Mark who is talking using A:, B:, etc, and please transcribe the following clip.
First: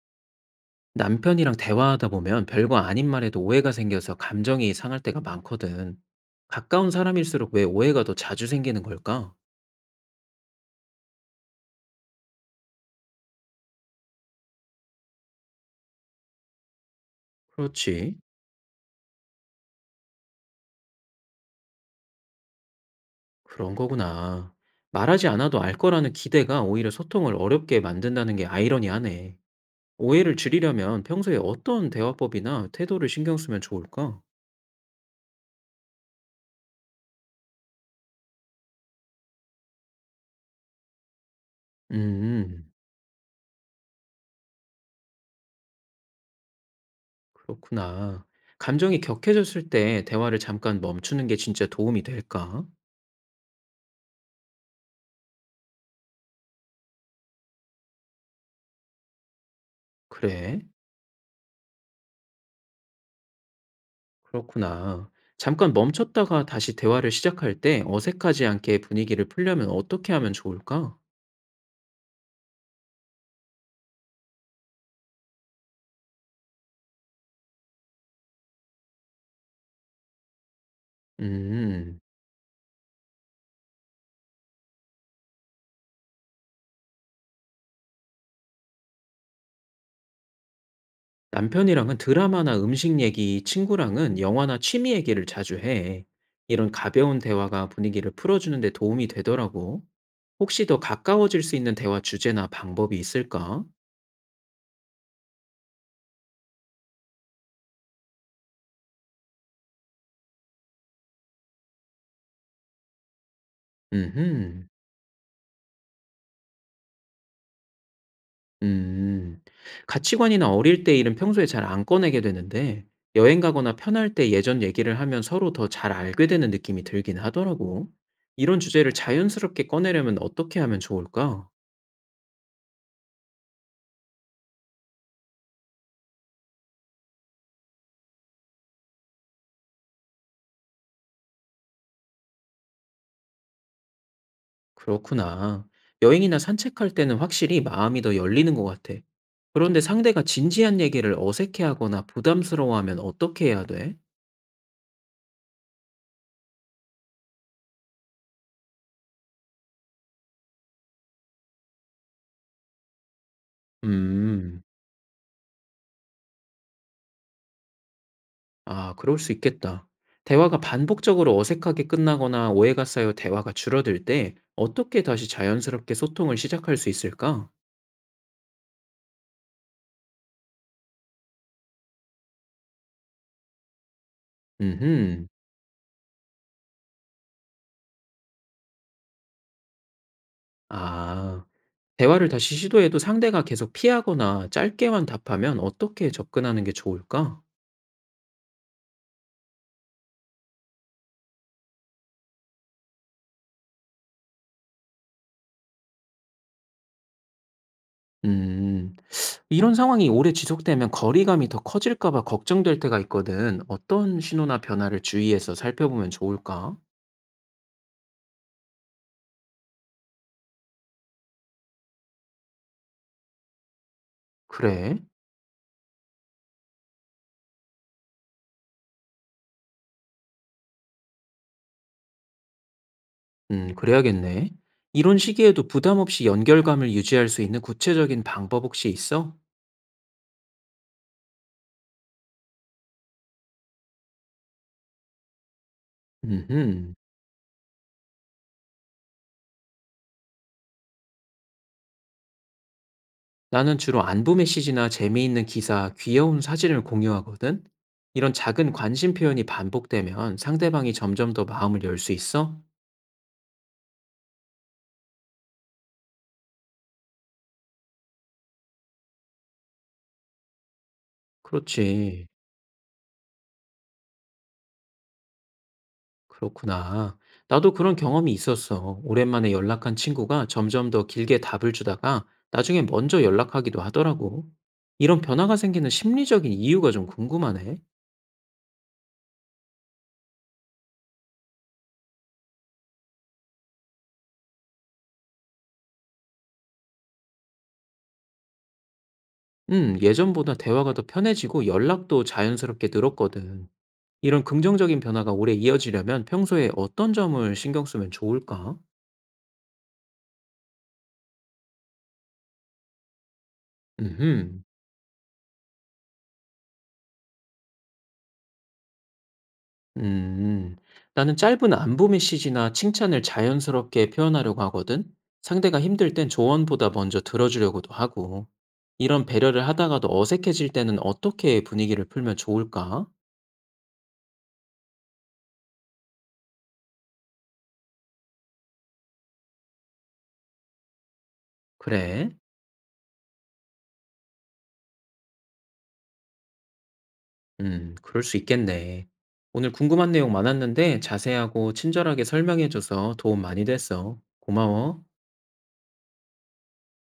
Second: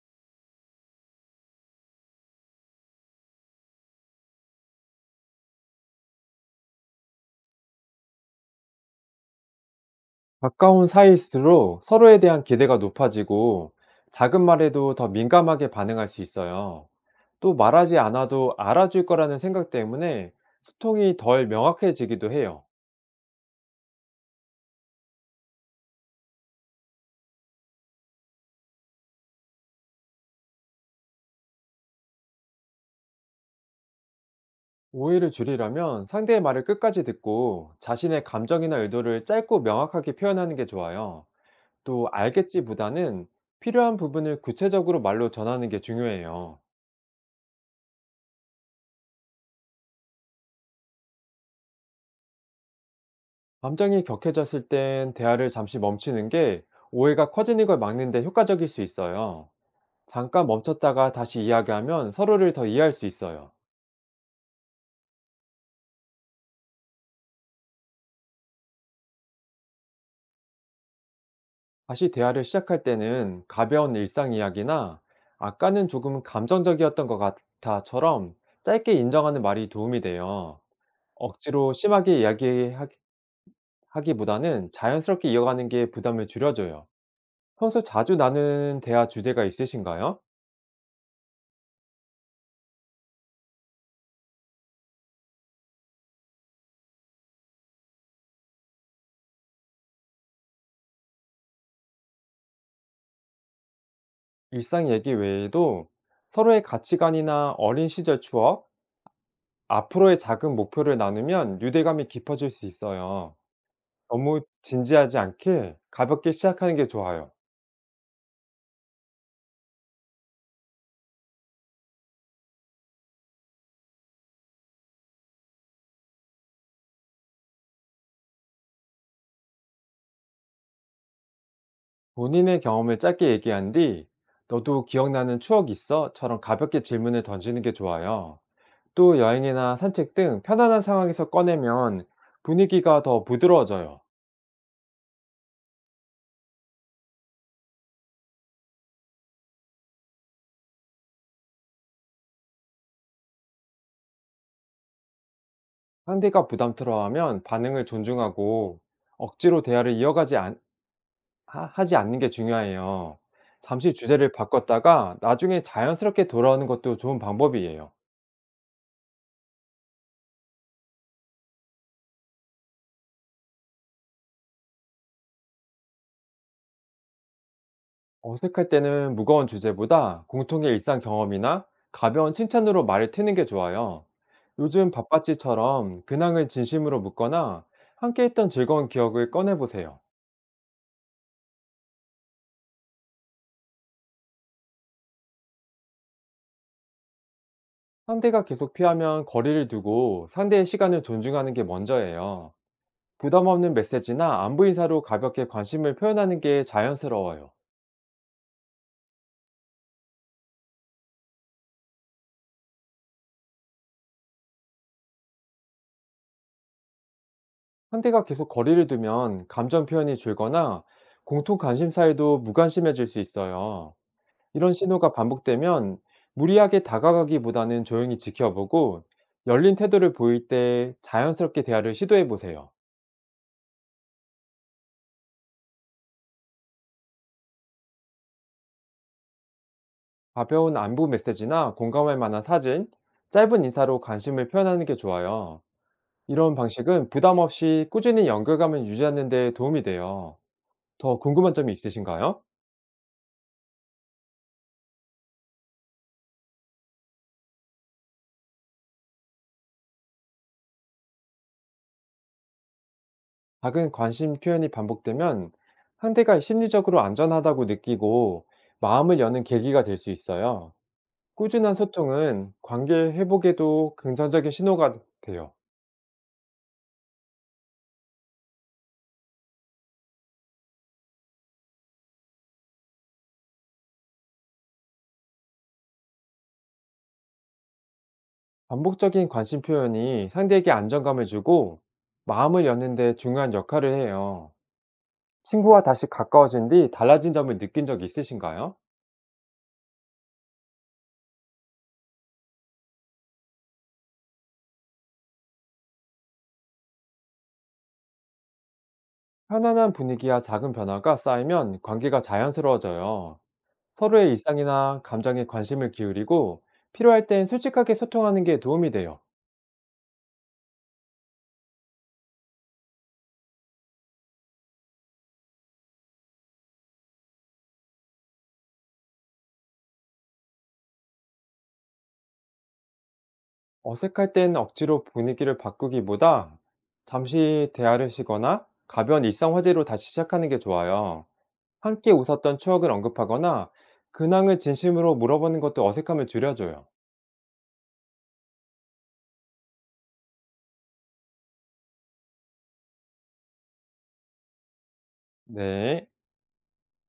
A: 남편이랑 대화하다 보면 별거 아닌 말에도 오해가 생겨서 감정이 상할 때가 많거든. 가까운 사람일수록 왜 오해가 더 자주 생기는 걸까?
B: 가까운 사이일수록 서로에 대한 기대가 높아지고 작은 말에도 더 민감하게 반응할 수 있어요. 또 말하지
A: 그렇지.
B: 않아도 알아줄 거라는 생각 때문에 소통이 덜 명확해지기도 해요.
A: 그런 거구나. 말하지 않아도 알 거라는 기대가 오히려 소통을 어렵게 만든다는 게 아이러니하네. 오해를 줄이려면 평소에 어떤 대화법이나 태도를 신경 쓰면 좋을까?
B: 오해를 줄이려면 상대의 말을 끝까지 듣고 자신의 감정이나 의도를 짧고 명확하게 표현하는 게 좋아요. 또
A: 음,
B: 알겠지보다는 필요한 부분을 구체적으로 말로 전하는 게 중요해요.
A: 그렇구나. 감정이 격해졌을 때 대화를 잠깐 멈추는 게 진짜 도움이 될까?
B: 감정이 격해졌을 땐 대화를 잠시 멈추는 게 오해가 커지는 걸 막는 데 효과적일 수 있어요. 잠깐
A: 그래.
B: 멈췄다가 다시 이야기하면 서로를 더 이해할 수 있어요.
A: 그렇구나. 잠깐 멈췄다가 다시 대화를 시작할 때 어색하지 않게 분위기를 풀려면 어떻게 하면 좋을까?
B: 다시 대화를 시작할 때는 가벼운 일상 이야기나 아까는 조금 감정적이었던 것 같아처럼 짧게 인정하는 말이 도움이 돼요. 억지로
A: 음,
B: 심하게 이야기하기보다는 자연스럽게 이어가는 게 부담을 줄여줘요. 평소 자주 나누는 대화 주제가 있으신가요?
A: 남편이랑은 드라마나 음식 얘기, 친구랑은 영화나 취미 얘기를 자주 해. 이런 가벼운 대화가 분위기를 풀어주는 데 도움이 되더라고. 혹시 더 가까워질 수 있는 대화 주제나 방법이 있을까?
B: 일상 얘기 외에도 서로의 가치관이나 어린 시절 추억, 앞으로의 작은 목표를 나누면 유대감이 깊어질 수 있어요. 너무
A: 음흠.
B: 진지하지 않게 가볍게 시작하는 게 좋아요.
A: 음. 가치관이나 어릴 때 일은 평소에 잘 안 꺼내게 되는데 여행 가거나 편할 때 예전 얘기를 하면 서로 더 잘 알게 되는 느낌이 들긴 하더라고. 이런 주제를 자연스럽게 꺼내려면 어떻게 하면 좋을까?
B: 본인의 경험을 짧게 얘기한 뒤, 너도 기억나는 추억 있어?처럼 가볍게 질문을 던지는 게 좋아요. 또 여행이나 산책 등 편안한 상황에서 꺼내면 분위기가 더 부드러워져요.
A: 그렇구나. 여행이나 산책할 때는 확실히 마음이 더 열리는 것 같아. 그런데 상대가 진지한 얘기를 어색해하거나 부담스러워하면 어떻게 해야 돼?
B: 상대가 부담스러워하면 반응을 존중하고 억지로 대화를 이어가지 않, 하 하지 않는 게 중요해요. 잠시 주제를
A: 음.
B: 바꿨다가 나중에 자연스럽게 돌아오는 것도 좋은 방법이에요.
A: 아 그럴 수 있겠다. 대화가 반복적으로 어색하게 끝나거나 오해가 쌓여 대화가 줄어들 때 어떻게 다시 자연스럽게 소통을 시작할 수 있을까?
B: 어색할 때는 무거운 주제보다 공통의 일상 경험이나 가벼운 칭찬으로 말을 트는 게 좋아요. 요즘
A: 음흠.
B: 바빴지처럼 근황을 진심으로 묻거나 함께 했던 즐거운 기억을 꺼내보세요.
A: 아. 대화를 다시 시도해도 상대가 계속 피하거나 짧게만 답하면 어떻게 접근하는 게 좋을까?
B: 상대가 계속 피하면 거리를 두고 상대의 시간을 존중하는 게 먼저예요. 부담 없는 메시지나 안부 인사로 가볍게 관심을 표현하는 게 자연스러워요.
A: 음. 이런 상황이 오래 지속되면 거리감이 더 커질까 봐 걱정될 때가 있거든. 어떤 신호나 변화를 주의해서 살펴보면 좋을까?
B: 상대가 계속 거리를 두면 감정 표현이 줄거나 공통 관심사에도 무관심해질 수 있어요. 이런
A: 그래?
B: 신호가 반복되면 무리하게 다가가기보다는 조용히 지켜보고 열린 태도를 보일 때 자연스럽게 대화를 시도해 보세요.
A: 그래야겠네. 이런 시기에도 부담 없이 연결감을 유지할 수 있는 구체적인 방법 혹시 있어?
B: 가벼운 안부 메시지나 공감할 만한 사진, 짧은 인사로 관심을 표현하는 게 좋아요. 이런
A: 음,
B: 방식은 부담 없이 꾸준히 연결감을 유지하는 데 도움이 돼요. 더 궁금한 점이 있으신가요?
A: 나는 주로 안부 메시지나 재미있는 기사, 귀여운 사진을 공유하거든. 이런 작은 관심 표현이 반복되면 상대방이 점점 더 마음을 열 수 있어?
B: 작은 관심 표현이 반복되면 상대가 심리적으로 안전하다고 느끼고 마음을 여는 계기가 될 수 있어요. 꾸준한
A: 그렇지.
B: 소통은 관계 회복에도 긍정적인 신호가 돼요.
A: 그렇구나. 나도 그런 경험이 있었어. 오랜만에 연락한 친구가 점점 더 길게 답을 주다가 나중에 먼저 연락하기도 하더라고. 이런 변화가 생기는 심리적인 이유가 좀 궁금하네.
B: 반복적인 관심 표현이 상대에게 안정감을 주고 마음을 여는데 중요한 역할을 해요. 친구와 다시 가까워진 뒤 달라진 점을 느낀 적 있으신가요?
A: 예전보다 대화가 더 편해지고 연락도 자연스럽게 늘었거든. 이런 긍정적인 변화가 오래 이어지려면 평소에 어떤 점을 신경 쓰면 좋을까?
B: 편안한 분위기와 작은 변화가 쌓이면 관계가 자연스러워져요. 서로의
A: 음,
B: 일상이나 감정에 관심을 기울이고 필요할 땐 솔직하게 소통하는 게 도움이 돼요.
A: 음, 나는 짧은 안부 메시지나 칭찬을 자연스럽게 표현하려고 하거든. 상대가 힘들 땐 조언보다 먼저 들어주려고도 하고. 이런 배려를 하다가도 어색해질 때는 어떻게 분위기를 풀면 좋을까?
B: 어색할 땐 억지로 분위기를 바꾸기보다 잠시 대화를 쉬거나 가벼운 일상 화제로 다시 시작하는 게 좋아요. 함께
A: 그래.
B: 웃었던 추억을 언급하거나 근황을 진심으로 물어보는 것도 어색함을 줄여줘요.
A: 그럴 수 있겠네. 오늘 궁금한 내용 많았는데 자세하고 친절하게 설명해줘서 도움 많이 됐어. 고마워.
B: 네.